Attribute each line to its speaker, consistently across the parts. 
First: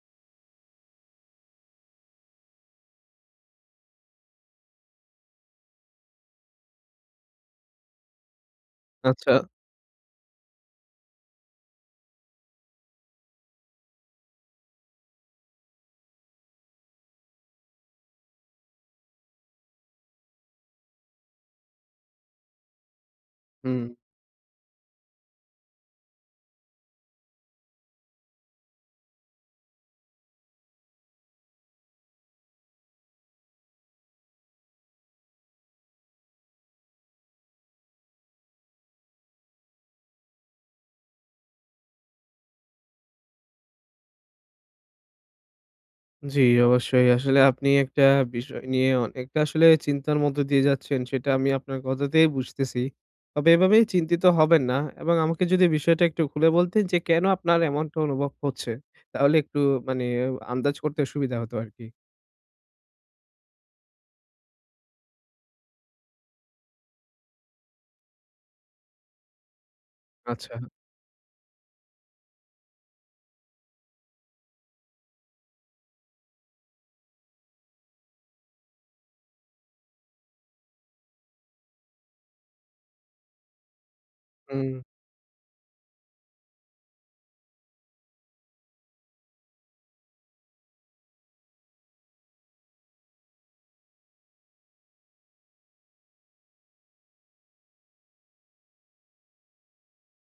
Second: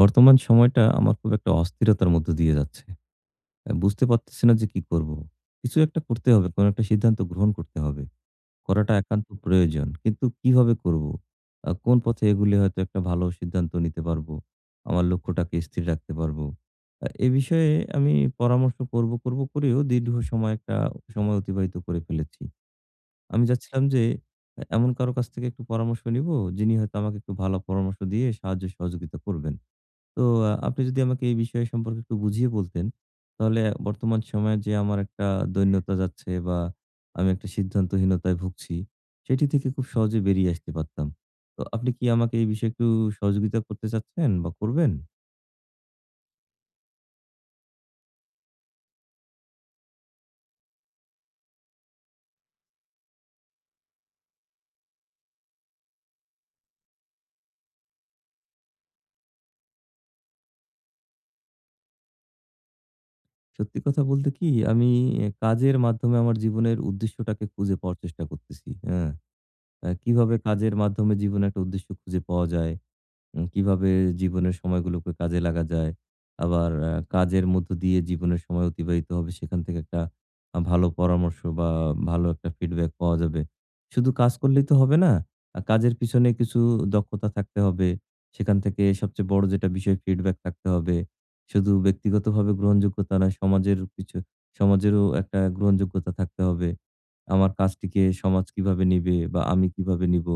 Speaker 1: বর্তমান সময়টা আমার খুব একটা অস্থিরতার মধ্য দিয়ে যাচ্ছে। বুঝতে পারতেছি না যে কি করব? কিছু একটা করতে হবে। কোন একটা সিদ্ধান্ত গ্রহণ করতে হবে। করাটা একান্ত
Speaker 2: আচ্ছা।
Speaker 1: প্রয়োজন। কিন্তু কিভাবে করব? কোন পথে এগুলে হয়তো একটা ভালো সিদ্ধান্ত নিতে পারবো। আমার লক্ষ্যটাকে স্থির রাখতে পারবো। এ বিষয়ে আমি পরামর্শ করব, করব করেও দীর্ঘ সময় একটা সময় অতিবাহিত করে ফেলেছি। আমি চাচ্ছিলাম
Speaker 2: হুম।
Speaker 1: যে এমন কারো কাছ থেকে একটু পরামর্শ নিবো, যিনি হয়তো আমাকে একটু ভালো পরামর্শ দিয়ে সাহায্য সহযোগিতা করবেন। তো আপনি যদি আমাকে এই বিষয় সম্পর্কে একটু বুঝিয়ে বলতেন, তাহলে বর্তমান সময়ে যে আমার একটা দৈন্যতা যাচ্ছে বা আমি একটা সিদ্ধান্তহীনতায় ভুগছি, সেটি থেকে খুব সহজে বেরিয়ে আসতে পারতাম। তো আপনি কি আমাকে এই বিষয়ে একটু সহযোগিতা করতে চাচ্ছেন বা করবেন?
Speaker 2: জি, অবশ্যই। আসলে আপনি একটা বিষয় নিয়ে অনেকটা আসলে চিন্তার মধ্য দিয়ে যাচ্ছেন, সেটা আমি আপনার কথাতেই বুঝতেছি। তবে এভাবেই চিন্তিত হবেন না এবং আমাকে যদি বিষয়টা একটু খুলে বলতেন যে কেন আপনার এমনটা অনুভব হচ্ছে? তাহলে একটু মানে আন্দাজ করতে সুবিধা হতো আরকি।
Speaker 1: সত্যি কথা বলতে কি আমি এ কাজের মাধ্যমে আমার জীবনের উদ্দেশ্যটাকে খুঁজে পাওয়ার চেষ্টা করতেছি। হ্যাঁ? কিভাবে
Speaker 2: আচ্ছা।
Speaker 1: কাজের মাধ্যমে জীবনে একটা উদ্দেশ্য খুঁজে পাওয়া যায়? কিভাবে জীবনের সময়গুলোকে কাজে লাগা যায়। আবার কাজের মধ্য দিয়ে জীবনের সময় অতিবাহিত হবে সেখান থেকে একটা ভালো পরামর্শ বা ভালো একটা ফিডব্যাক পাওয়া যাবে। শুধু কাজ করলেই
Speaker 2: হুম,
Speaker 1: তো হবে না। কাজের পিছনে কিছু দক্ষতা থাকতে হবে। সেখান থেকে সবচেয়ে বড় যেটা বিষয় ফিডব্যাক থাকতে হবে। শুধু ব্যক্তিগতভাবে গ্রহণযোগ্যতা না সমাজেরও একটা গ্রহণযোগ্যতা থাকতে হবে। আমার কাজটিকে সমাজ কিভাবে নিবে বা আমি কিভাবে নিব?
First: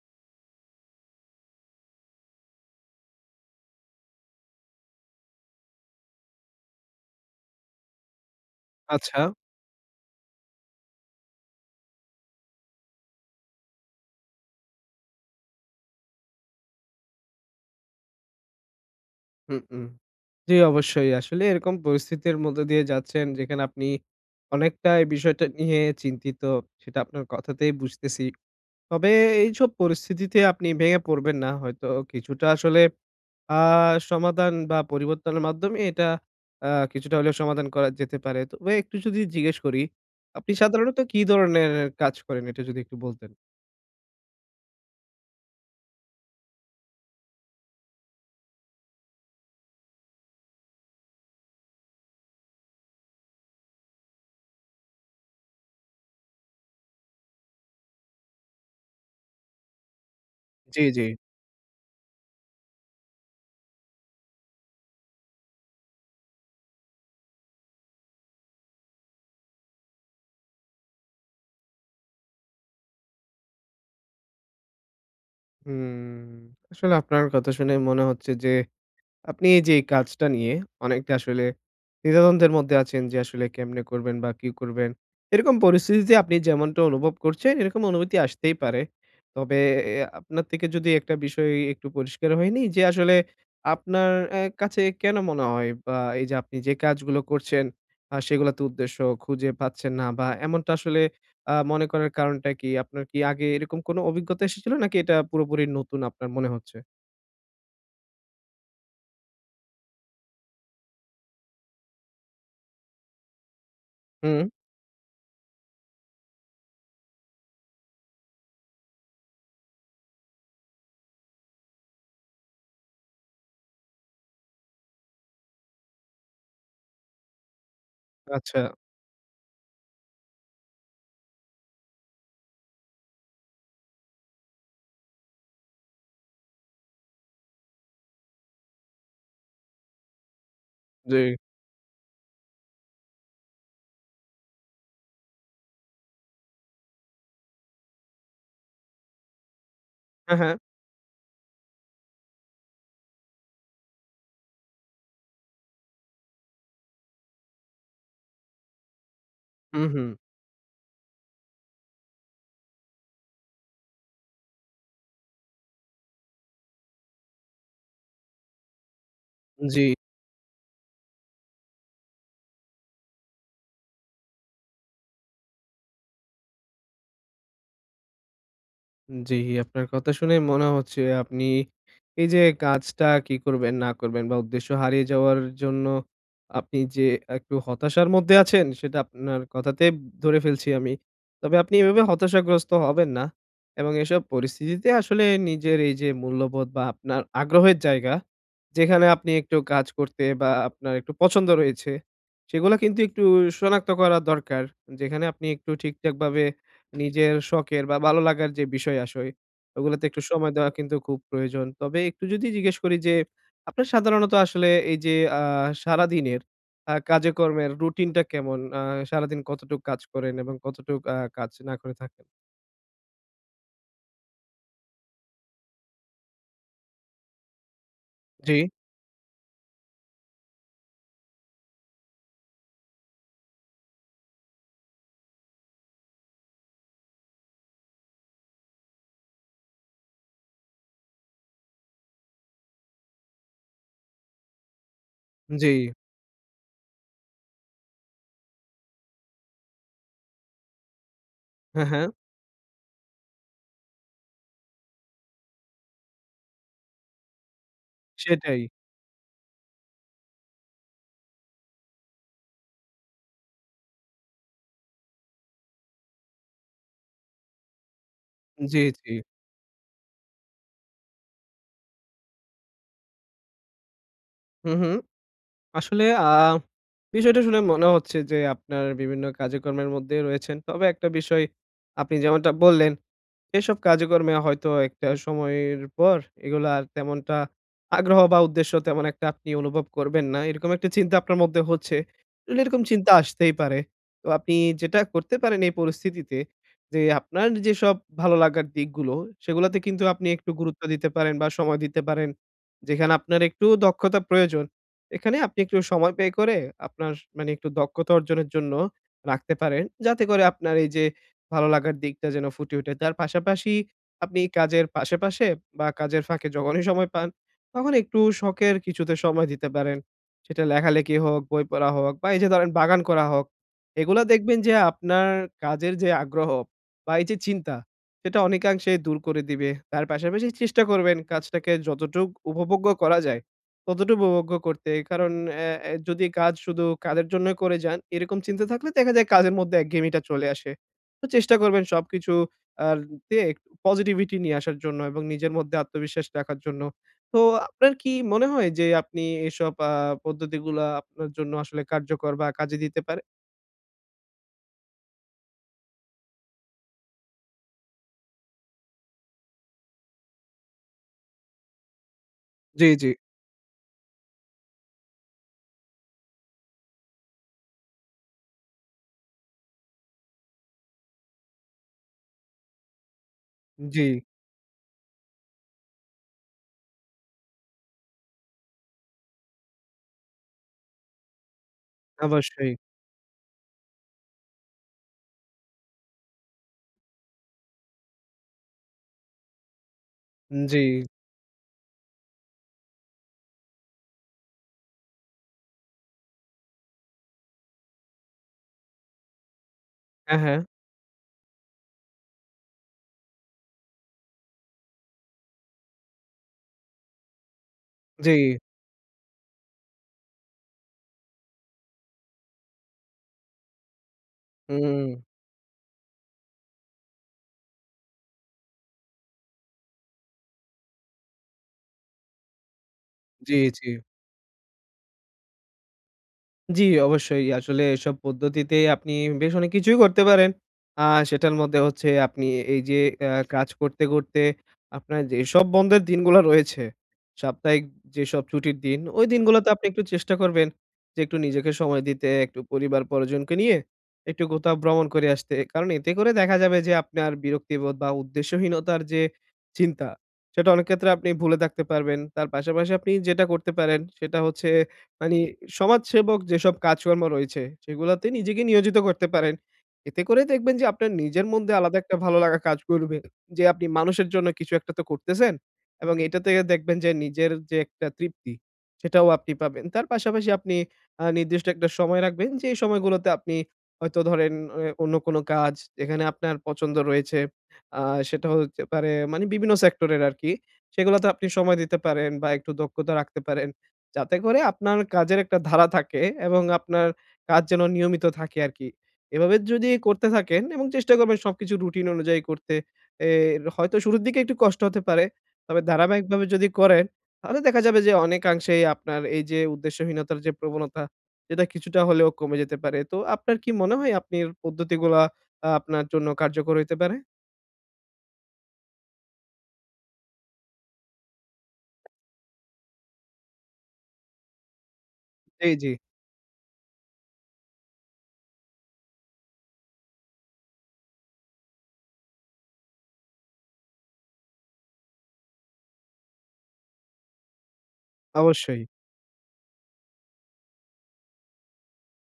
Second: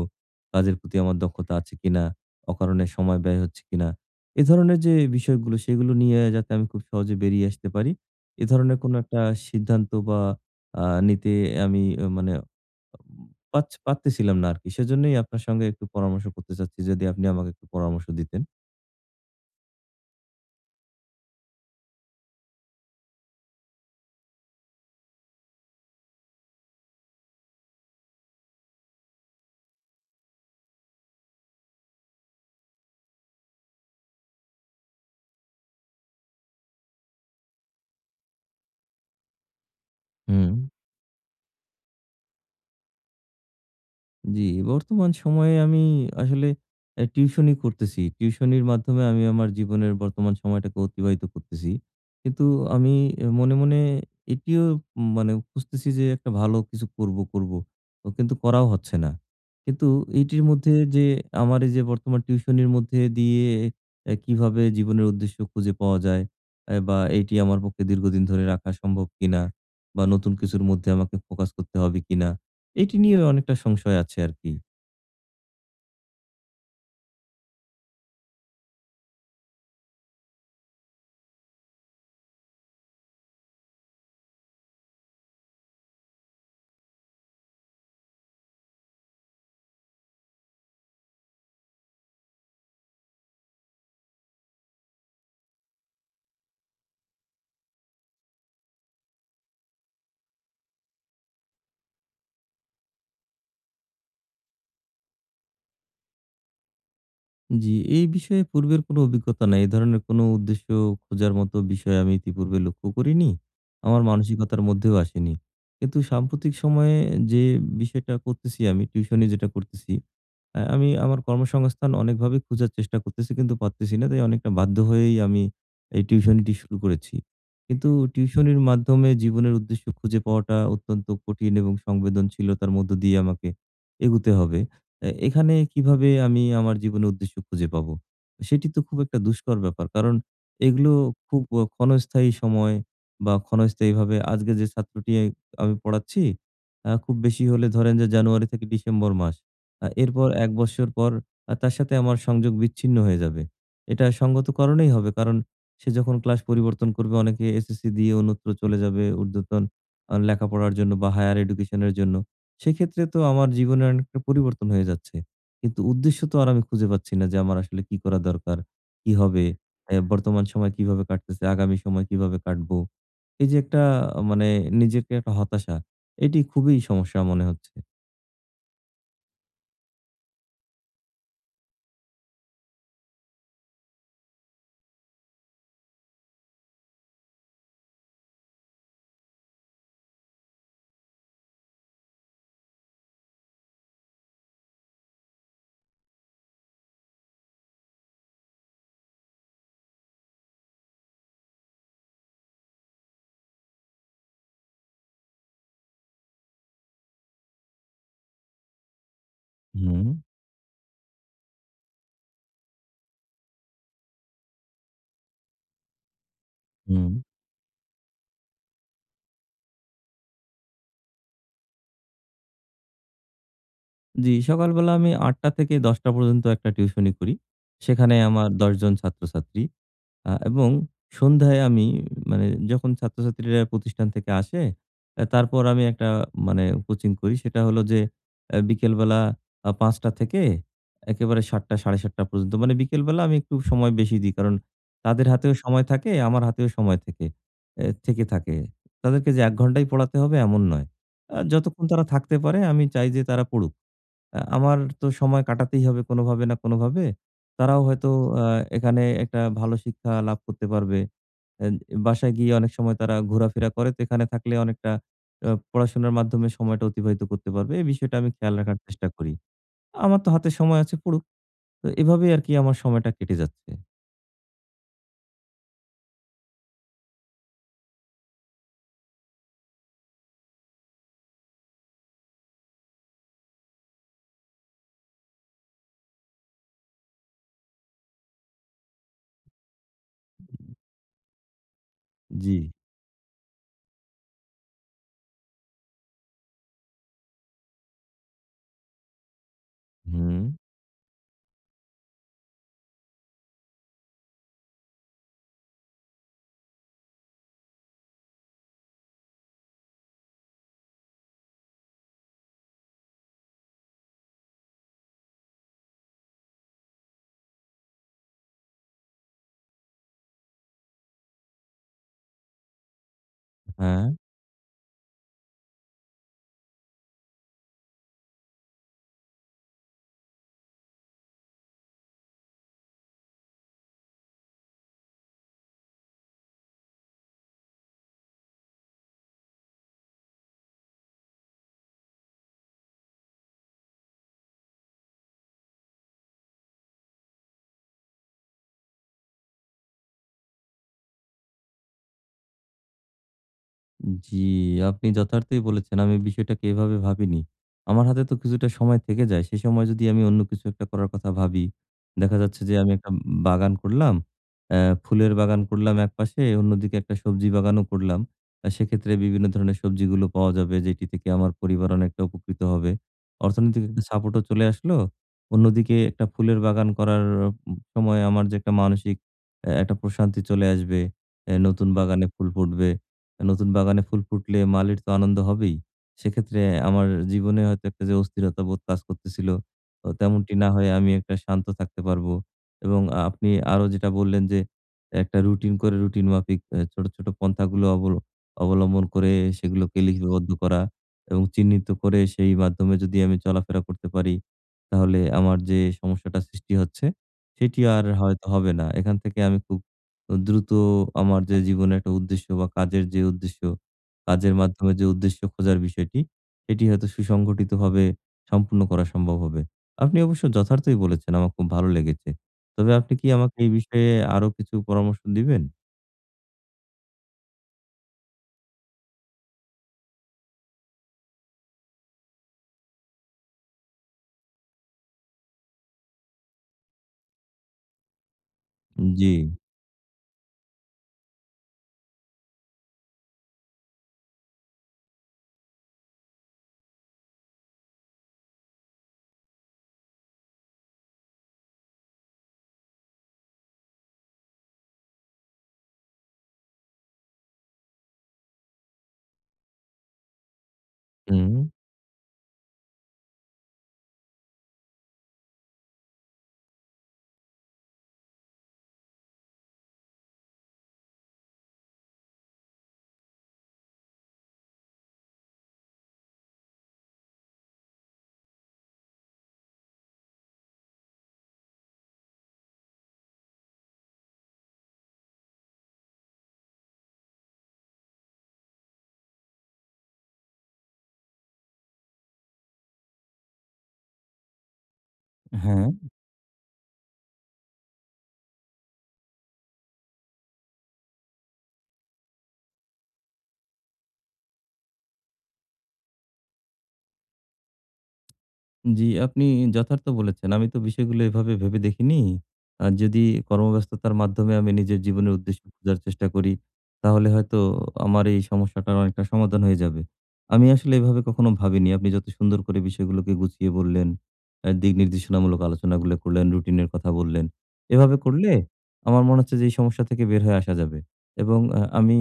Speaker 1: কাজের প্রতি আমার দক্ষতা আছে কিনা? অকারণে সময় ব্যয় হচ্ছে কিনা। এ ধরনের যে বিষয়গুলো সেগুলো নিয়ে যাতে আমি খুব সহজে বেরিয়ে আসতে পারি। এ ধরনের কোনো একটা
Speaker 2: আচ্ছা।
Speaker 1: সিদ্ধান্ত বা নিতে আমি মানে পারতেছিলাম না আরকি। সেজন্যই আপনার সঙ্গে একটু পরামর্শ করতে চাচ্ছি। যদি আপনি আমাকে একটু পরামর্শ দিতেন।
Speaker 2: হুম, হুম। জি, অবশ্যই। আসলে এরকম পরিস্থিতির মধ্য দিয়ে যাচ্ছেন যেখানে আপনি অনেকটা এই বিষয়টা নিয়ে চিন্তিত, সেটা আপনার কথাতেই বুঝতেছি। তবে এইসব পরিস্থিতিতে আপনি ভেঙে পড়বেন না। হয়তো কিছুটা আসলে আ সমাধান বা পরিবর্তনের মাধ্যমে এটা আ কিছুটা হলেও সমাধান করা যেতে পারে। তবে একটু যদি জিজ্ঞেস করি,
Speaker 1: হুম।
Speaker 2: আপনি সাধারণত কি ধরনের কাজ করেন? এটা যদি একটু বলতেন।
Speaker 1: জি, বর্তমান সময়ে আমি আসলে টিউশনি করতেছি। টিউশনির মাধ্যমে আমি আমার জীবনের বর্তমান সময়টাকে অতিবাহিত করতেছি। কিন্তু আমি মনে, মনে এটিও মানে খুঁজতেছি যে একটা ভালো কিছু করব, করব। ও কিন্তু করাও হচ্ছে না। কিন্তু এইটির মধ্যে
Speaker 2: জি, জি।
Speaker 1: যে আমার এই যে বর্তমান টিউশনির মধ্যে দিয়ে কিভাবে জীবনের উদ্দেশ্য খুঁজে পাওয়া যায় বা এটি আমার পক্ষে দীর্ঘদিন ধরে রাখা সম্ভব কিনা বা নতুন কিছুর মধ্যে আমাকে ফোকাস করতে হবে কিনা? এটি নিয়ে অনেকটা সংশয় আছে আরকি।
Speaker 2: হুম। আসলে আপনার কথা শুনে মনে হচ্ছে যে আপনি এই যে এই কাজটা নিয়ে অনেকটা আসলে দ্বিধাদ্বন্দ্বের মধ্যে আছেন যে আসলে কেমনে করবেন বা কি করবেন। এরকম পরিস্থিতিতে আপনি যেমনটা অনুভব করছেন এরকম অনুভূতি আসতেই পারে। তবে এ আপনার থেকে যদি একটা বিষয় একটু পরিষ্কার হয়নি যে আসলে আপনার কাছে কেন মনে হয় বা এই যে আপনি যে কাজগুলো করছেন সেগুলোতে উদ্দেশ্য খুঁজে পাচ্ছেন না বা এমনটা আসলে মনে করার কারণটা কি? আপনার কি আগে এরকম কোনো অভিজ্ঞতা এসেছিল নাকি এটা পুরোপুরি নতুন আপনার মনে হচ্ছে?
Speaker 1: জি, এই বিষয়ে পূর্বের কোনো অভিজ্ঞতা নাই। এ ধরনের কোনো উদ্দেশ্য খোঁজার মতো বিষয় আমি ইতিপূর্বে লক্ষ্য করিনি। আমার
Speaker 2: হুম।
Speaker 1: মানসিকতার মধ্যেও আসেনি। কিন্তু সাম্প্রতিক সময়ে যে বিষয়টা করতেছি আমি, টিউশনি যেটা করতেছি আমি আমার কর্মসংস্থান অনেকভাবে খোঁজার চেষ্টা করতেছি কিন্তু পারতেছি না। তাই অনেকটা বাধ্য হয়েই আমি এই টিউশনিটি শুরু করেছি। কিন্তু
Speaker 2: আচ্ছা,
Speaker 1: টিউশনির মাধ্যমে জীবনের উদ্দেশ্য খুঁজে পাওয়াটা অত্যন্ত কঠিন এবং সংবেদনশীলতার মধ্য দিয়ে আমাকে এগুতে হবে। এখানে কিভাবে আমি আমার জীবনের উদ্দেশ্য খুঁজে পাবো? সেটি তো খুব একটা দুষ্কর ব্যাপার। কারণ এগুলো
Speaker 2: জি।
Speaker 1: খুব ক্ষণস্থায়ী সময় বা ক্ষণস্থায়ীভাবে আজকে যে ছাত্রটি আমি পড়াচ্ছি খুব বেশি হলে ধরেন যে জানুয়ারি থেকে ডিসেম্বর মাস। এরপর
Speaker 2: হ্যাঁ,
Speaker 1: ১
Speaker 2: হ্যাঁ।
Speaker 1: বৎসর পর তার সাথে আমার সংযোগ বিচ্ছিন্ন হয়ে যাবে। এটা সঙ্গত কারণেই হবে। কারণ সে যখন ক্লাস পরিবর্তন করবে অনেকে এসএসসি দিয়ে অন্যত্র চলে যাবে ঊর্ধ্বতন
Speaker 2: হুম, হুম।
Speaker 1: লেখাপড়ার জন্য বা হায়ার এডুকেশন এর জন্য। সেক্ষেত্রে তো আমার জীবনের অনেকটা পরিবর্তন হয়ে যাচ্ছে। কিন্তু উদ্দেশ্য তো আর আমি খুঁজে পাচ্ছি না যে আমার আসলে কি করা দরকার? কি হবে?
Speaker 2: জি,
Speaker 1: বর্তমান সময় কিভাবে কাটতেছে? আগামী সময় কিভাবে কাটবো? এই যে একটা মানে নিজেকে একটা হতাশা, এটি খুবই সমস্যা মনে হচ্ছে।
Speaker 2: জি। আপনার কথা শুনে মনে হচ্ছে আপনি এই যে কাজটা কি করবেন না করবেন বা উদ্দেশ্য হারিয়ে যাওয়ার জন্য আপনি যে একটু হতাশার মধ্যে আছেন সেটা আপনার কথাতে ধরে ফেলছি আমি। তবে আপনি এভাবে হতাশাগ্রস্ত হবেন না এবং এসব পরিস্থিতিতে আসলে নিজের এই যে মূল্যবোধ বা আপনার আগ্রহের জায়গা, যেখানে আপনি একটু কাজ করতে বা আপনার একটু পছন্দ রয়েছে, সেগুলা কিন্তু একটু শনাক্ত করা দরকার। যেখানে আপনি একটু ঠিকঠাকভাবে নিজের শখের বা ভালো লাগার যে বিষয় আসয়, ওগুলোতে
Speaker 1: হুম,
Speaker 2: একটু সময় দেওয়া কিন্তু খুব প্রয়োজন। তবে একটু যদি জিজ্ঞেস করি যে, আপনার সাধারণত আসলে এই যে আ সারাদিনের
Speaker 1: হুম।
Speaker 2: কাজে-কর্মের রুটিনটা কেমন? সারাদিন কতটুক কাজ করেন এবং কতটুক কাজ না করে থাকেন?
Speaker 1: জি, সকালবেলা আমি ৮টা থেকে ১০টা পর্যন্ত একটা টিউশনি করি। সেখানে আমার
Speaker 2: জি,
Speaker 1: ১০ জন ছাত্রছাত্রী। এবং সন্ধ্যায় আমি মানে যখন ছাত্রছাত্রীরা প্রতিষ্ঠান থেকে আসে, তারপর আমি একটা মানে কোচিং করি। সেটা হলো যে বিকেলবেলা ৫টা থেকে একেবারে ৭টা ৭:৩০ পর্যন্ত। মানে বিকেলবেলা আমি একটু সময় বেশি দিই। কারণ তাদের হাতেও
Speaker 2: জি।
Speaker 1: সময় থাকে, আমার হাতেও সময় থেকে থাকে। তাদেরকে যে ১ ঘন্টাই পড়াতে হবে এমন নয়। যতক্ষণ
Speaker 2: হ্যাঁ,
Speaker 1: তারা
Speaker 2: হ্যাঁ।
Speaker 1: থাকতে পারে আমি চাই যে তারা পড়ুক। আমার তো সময় কাটাতেই হবে কোনোভাবে না কোনোভাবে। তারাও হয়তো আ
Speaker 2: সেটাই।
Speaker 1: এখানে একটা ভালো শিক্ষা লাভ করতে পারবে। এন বাসায় গিয়ে অনেক সময় তারা ঘোরাফেরা করে। তো এখানে থাকলে অনেকটা পড়াশোনার মাধ্যমে সময়টা অতিবাহিত করতে পারবে। এই বিষয়টা আমি খেয়াল রাখার
Speaker 2: জি,
Speaker 1: চেষ্টা
Speaker 2: জি।
Speaker 1: করি। আমার তো হাতে সময় আছে পড়ুক। তো এভাবেই আরকি আমার সময়টা কেটে যাচ্ছে।
Speaker 2: হুম, হুম। আসলে বিষয়টা শুনে মনে হচ্ছে যে আপনার বিভিন্ন কাজে-কর্মের মধ্যেই রয়েছেন। তবে একটা বিষয় আপনি যেমনটা বললেন এসব কাজকর্মে হয়তো একটা সময়ের পর এগুলা আর তেমনটা আগ্রহ বা উদ্দেশ্য তেমন একটা আপনি অনুভব করবেন না। এরকম একটা চিন্তা আপনার মধ্যে হচ্ছে।
Speaker 1: জি।
Speaker 2: আসলে এরকম চিন্তা আসতেই পারে। তো আপনি যেটা করতে পারেন এই পরিস্থিতিতে যে আপনার যেসব ভালো লাগার দিকগুলো সেগুলাতে কিন্তু আপনি
Speaker 1: হুম,
Speaker 2: একটু গুরুত্ব দিতে পারেন বা সময় দিতে পারেন। যেখানে আপনার একটু দক্ষতা প্রয়োজন। এখানে আপনি একটু সময় ব্যয় করে আপনার মানে একটু দক্ষতা অর্জনের জন্য রাখতে পারেন। যাতে করে আপনার এই যে ভালো লাগার দিকটা যেন ফুটে ওঠে। তার পাশাপাশি আপনি কাজের পাশে-পাশে বা কাজের ফাঁকে যখনই সময় পান, তখন একটু শখের কিছুতে সময় দিতে পারেন। সেটা লেখালেখি হোক, বই পড়া হোক বা এই যে ধরেন বাগান করা হোক।
Speaker 1: হ্যাঁ।
Speaker 2: এগুলা দেখবেন যে আপনার কাজের যে আগ্রহ বা এই যে চিন্তা, সেটা অনেকাংশে দূর করে দিবে। তার পাশাপাশি চেষ্টা করবেন কাজটাকে যতটুক উপভোগ্য করা যায়, ততটুকু উপভোগ্য করতে। কারণ অ্যা অ্যা যদি কাজ শুধু কাজের জন্যই করে যান, এরকম চিন্তা থাকলে দেখা যায় কাজের মধ্যে একঘেয়েমিটা চলে আসে। তো চেষ্টা করবেন সবকিছু আর তে একটু পজিটিভিটি নিয়ে আসার জন্য এবং নিজের মধ্যে আত্মবিশ্বাস রাখার জন্য। তো আপনার কি মনে হয় যে আপনি এসব পদ্ধতিগুলা আপনার জন্য আসলে কার্যকর বা কাজে দিতে পারে?
Speaker 1: জি, আপনি যথার্থই বলেছেন। আমি বিষয়টাকে এভাবে ভাবিনি। আমার হাতে তো কিছুটা সময় থেকে যায়। সে সময় যদি আমি অন্য কিছু একটা করার কথা ভাবি, দেখা যাচ্ছে যে
Speaker 2: জি,
Speaker 1: আমি
Speaker 2: জি,
Speaker 1: একটা বাগান করলাম, অ্যা ফুলের বাগান করলাম একপাশে, অন্যদিকে একটা সবজি বাগানও করলাম। সেক্ষেত্রে বিভিন্ন ধরনের সবজিগুলো পাওয়া যাবে যেটি থেকে আমার পরিবার অনেকটা উপকৃত হবে। অর্থনৈতিক একটা
Speaker 2: জি,
Speaker 1: সাপোর্টও চলে আসলো। অন্যদিকে একটা ফুলের বাগান করার সময় আমার যে একটা মানসিক একটা প্রশান্তি চলে আসবে। নতুন বাগানে ফুল
Speaker 2: অবশ্যই।
Speaker 1: ফুটবে। নতুন বাগানে ফুল ফুটলে মালির তো আনন্দ হবেই। সেক্ষেত্রে আমার জীবনে হয়তো একটা যে অস্থিরতা বোধ কাজ করতেছিল, তো তেমনটি না
Speaker 2: জি,
Speaker 1: হয়ে আমি একটা শান্ত থাকতে পারবো এবং আপনি আরো যেটা বললেন যে, একটা রুটিন করে রুটিন মাফিক এ ছোট, ছোট পন্থাগুলো অবলম্বন করে সেগুলোকে
Speaker 2: হ্যাঁ,
Speaker 1: লিপিবদ্ধ
Speaker 2: হ্যাঁ,
Speaker 1: করা এবং চিহ্নিত করে সেই মাধ্যমে যদি আমি চলাফেরা করতে পারি, তাহলে আমার যে সমস্যাটা সৃষ্টি হচ্ছে, সেটি আর
Speaker 2: জি,
Speaker 1: হয়তো হবে না। এখান থেকে আমি খুব দ্রুত আমার যে জীবনে একটা উদ্দেশ্য বা কাজের যে উদ্দেশ্য, কাজের মাধ্যমে
Speaker 2: হুম,
Speaker 1: যে উদ্দেশ্য খোঁজার বিষয়টি, সেটি হয়তো সুসংগঠিতভাবে সম্পূর্ণ করা সম্ভব হবে। আপনি অবশ্য যথার্থই বলেছেন, আমার খুব ভালো লেগেছে। তবে আপনি কি
Speaker 2: জি,
Speaker 1: আমাকে এই
Speaker 2: জি।
Speaker 1: বিষয়ে আরো কিছু পরামর্শ দিবেন?
Speaker 2: জি, অবশ্যই। আসলে এসব পদ্ধতিতে আপনি বেশ অনেক কিছুই করতে পারেন। আ সেটার মধ্যে হচ্ছে আপনি এই যে কাজ করতে, করতে আপনার যেসব বন্ধের দিনগুলা রয়েছে, সাপ্তাহিক যেসব ছুটির দিন, ওই
Speaker 1: জি,
Speaker 2: দিনগুলোতে আপনি একটু চেষ্টা করবেন যে একটু নিজেকে সময় দিতে, একটু পরিবার-পরিজনকে নিয়ে একটু কোথাও ভ্রমণ করে আসতে। কারণ এতে করে দেখা যাবে যে আপনার বিরক্তিবোধ বা উদ্দেশ্যহীনতার যে চিন্তা, সেটা অনেক ক্ষেত্রে আপনি ভুলে থাকতে পারবেন। তার পাশাপাশি আপনি যেটা করতে পারেন সেটা হচ্ছে মানে সমাজসেবক যেসব কাজকর্ম রয়েছে সেগুলাতে নিজেকে নিয়োজিত করতে পারেন। এতে করে দেখবেন যে আপনার নিজের
Speaker 1: হুম।
Speaker 2: মধ্যে আলাদা একটা ভালো লাগা কাজ করবে। যে আপনি মানুষের জন্য কিছু একটা তো করতেছেন এবং এটা থেকে দেখবেন যে নিজের যে একটা তৃপ্তি সেটাও আপনি পাবেন। তার পাশাপাশি আপনি নির্দিষ্ট একটা সময় রাখবেন যে এই সময়গুলোতে আপনি হয়তো ধরেন অন্য কোনো কাজ যেখানে আপনার পছন্দ রয়েছে আ সেটা হতে পারে মানে বিভিন্ন সেক্টরের আরকি। সেগুলোতে আপনি সময় দিতে পারেন বা একটু দক্ষতা রাখতে পারেন। যাতে করে আপনার কাজের একটা ধারা থাকে এবং আপনার কাজ যেন নিয়মিত থাকে আরকি। এভাবে যদি করতে থাকেন এবং চেষ্টা করবেন সবকিছু রুটিন অনুযায়ী করতে। এ হয়তো শুরুর দিকে একটু কষ্ট হতে পারে। তবে
Speaker 1: হ্যাঁ।
Speaker 2: ধারাবাহিকভাবে যদি করেন, তাহলে দেখা যাবে যে অনেকাংশেই আপনার এই যে উদ্দেশ্যহীনতার যে প্রবণতা, এটা কিছুটা হলেও কমে যেতে পারে। তো আপনার কি মনে হয় আপনি এর পদ্ধতিগুলা আপনার জন্য কার্যকর হইতে পারে?
Speaker 1: জি, আপনি যথার্থ বলেছেন। আমি তো বিষয়গুলো এভাবে ভেবে দেখিনি। যদি কর্মব্যস্ততার মাধ্যমে আমি নিজের জীবনের উদ্দেশ্য
Speaker 2: জি, জি।
Speaker 1: খোঁজার চেষ্টা করি, তাহলে হয়তো আমার এই সমস্যাটার অনেকটা সমাধান হয়ে যাবে। আমি আসলে এভাবে কখনো ভাবিনি। আপনি যত সুন্দর করে বিষয়গুলোকে গুছিয়ে বললেন, দিক নির্দেশনামূলক আলোচনাগুলো করলেন, রুটিনের কথা বললেন। এভাবে করলে
Speaker 2: অবশ্যই।
Speaker 1: আমার মনে হচ্ছে যে এই সমস্যা থেকে বের হয়ে আসা যাবে। এবং আমি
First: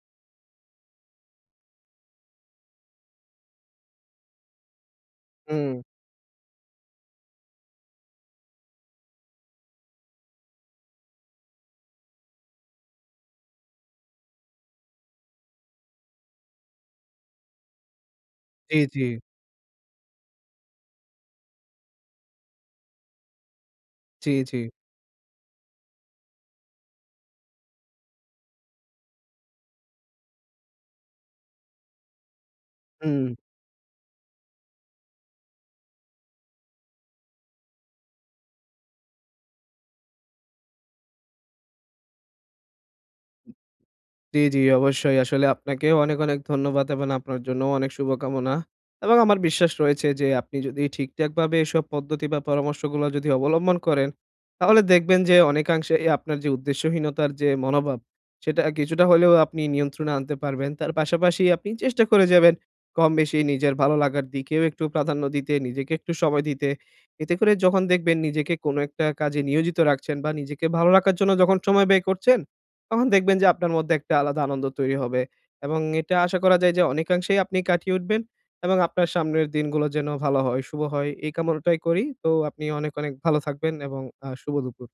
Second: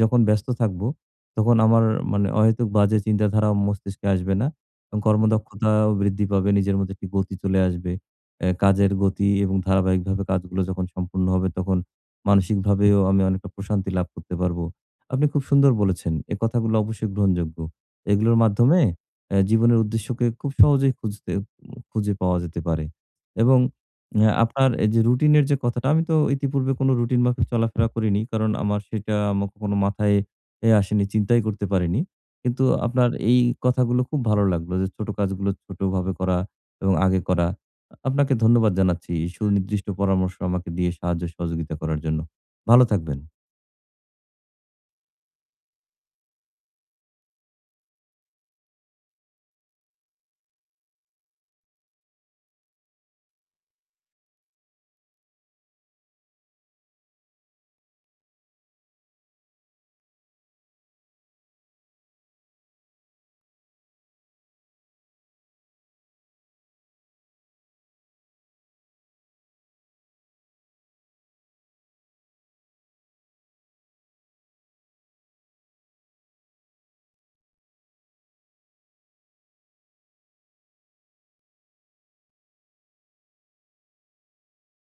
Speaker 1: যখন ব্যস্ত থাকবো, তখন আমার মানে অহেতুক বাজে চিন্তাধারা মস্তিষ্কে আসবে না। এবং
Speaker 2: হুম।
Speaker 1: কর্মদক্ষতাও বৃদ্ধি পাবে। নিজের মধ্যে একটি গতি চলে আসবে। কাজের গতি এবং ধারাবাহিকভাবে কাজগুলো যখন সম্পূর্ণ হবে তখন মানসিকভাবেও আমি অনেকটা প্রশান্তি লাভ করতে পারবো। আপনি খুব সুন্দর বলেছেন। এ কথাগুলো অবশ্যই গ্রহণযোগ্য। এগুলোর
Speaker 2: জি,
Speaker 1: মাধ্যমে
Speaker 2: জি।
Speaker 1: জীবনের উদ্দেশ্যকে খুব সহজেই খুঁজে পাওয়া যেতে পারে। এবং
Speaker 2: জি, জি।
Speaker 1: আপনার এই যে রুটিনের যে কথাটা, আমি তো ইতিপূর্বে কোনো রুটিন মাফিক চলাফেরা করিনি। কারণ আমার সেটা আমার কখনো মাথায় আসেনি, চিন্তাই করতে পারিনি। কিন্তু আপনার
Speaker 2: হুম।
Speaker 1: এই কথাগুলো খুব ভালো লাগলো যে ছোট কাজগুলো ছোটভাবে করা এবং আগে করা। আপনাকে ধন্যবাদ জানাচ্ছি। এই সুনির্দিষ্ট পরামর্শ আমাকে দিয়ে সাহায্য সহযোগিতা করার জন্য। ভালো থাকবেন।
Speaker 2: জি, জি, অবশ্যই। আসলে আপনাকেও অনেক, অনেক ধন্যবাদ এবং আপনার জন্যও অনেক শুভকামনা। এবং আমার বিশ্বাস রয়েছে যে আপনি যদি ঠিকঠাকভাবে এসব পদ্ধতি বা পরামর্শগুলো যদি অবলম্বন করেন, তাহলে দেখবেন যে অনেকাংশেই আপনার যে উদ্দেশ্যহীনতার যে মনোভাব, সেটা কিছুটা হলেও আপনি নিয়ন্ত্রণে আনতে পারবেন। তার পাশাপাশি আপনি চেষ্টা করে যাবেন কম বেশি নিজের ভালো লাগার দিকেও একটু প্রাধান্য দিতে, নিজেকে একটু সময় দিতে। এতে করে যখন দেখবেন নিজেকে কোনো একটা কাজে নিয়োজিত রাখছেন বা নিজেকে ভালো রাখার জন্য যখন সময় ব্যয় করছেন তখন দেখবেন যে আপনার মধ্যে একটা আলাদা আনন্দ তৈরি হবে এবং এটা আশা করা যায় যে অনেকাংশেই আপনি কাটিয়ে উঠবেন এবং আপনার সামনের দিনগুলো যেন ভালো হয়, শুভ হয় এই কামনাটাই করি। তো আপনি অনেক, অনেক ভালো থাকবেন এবং শুভ দুপুর।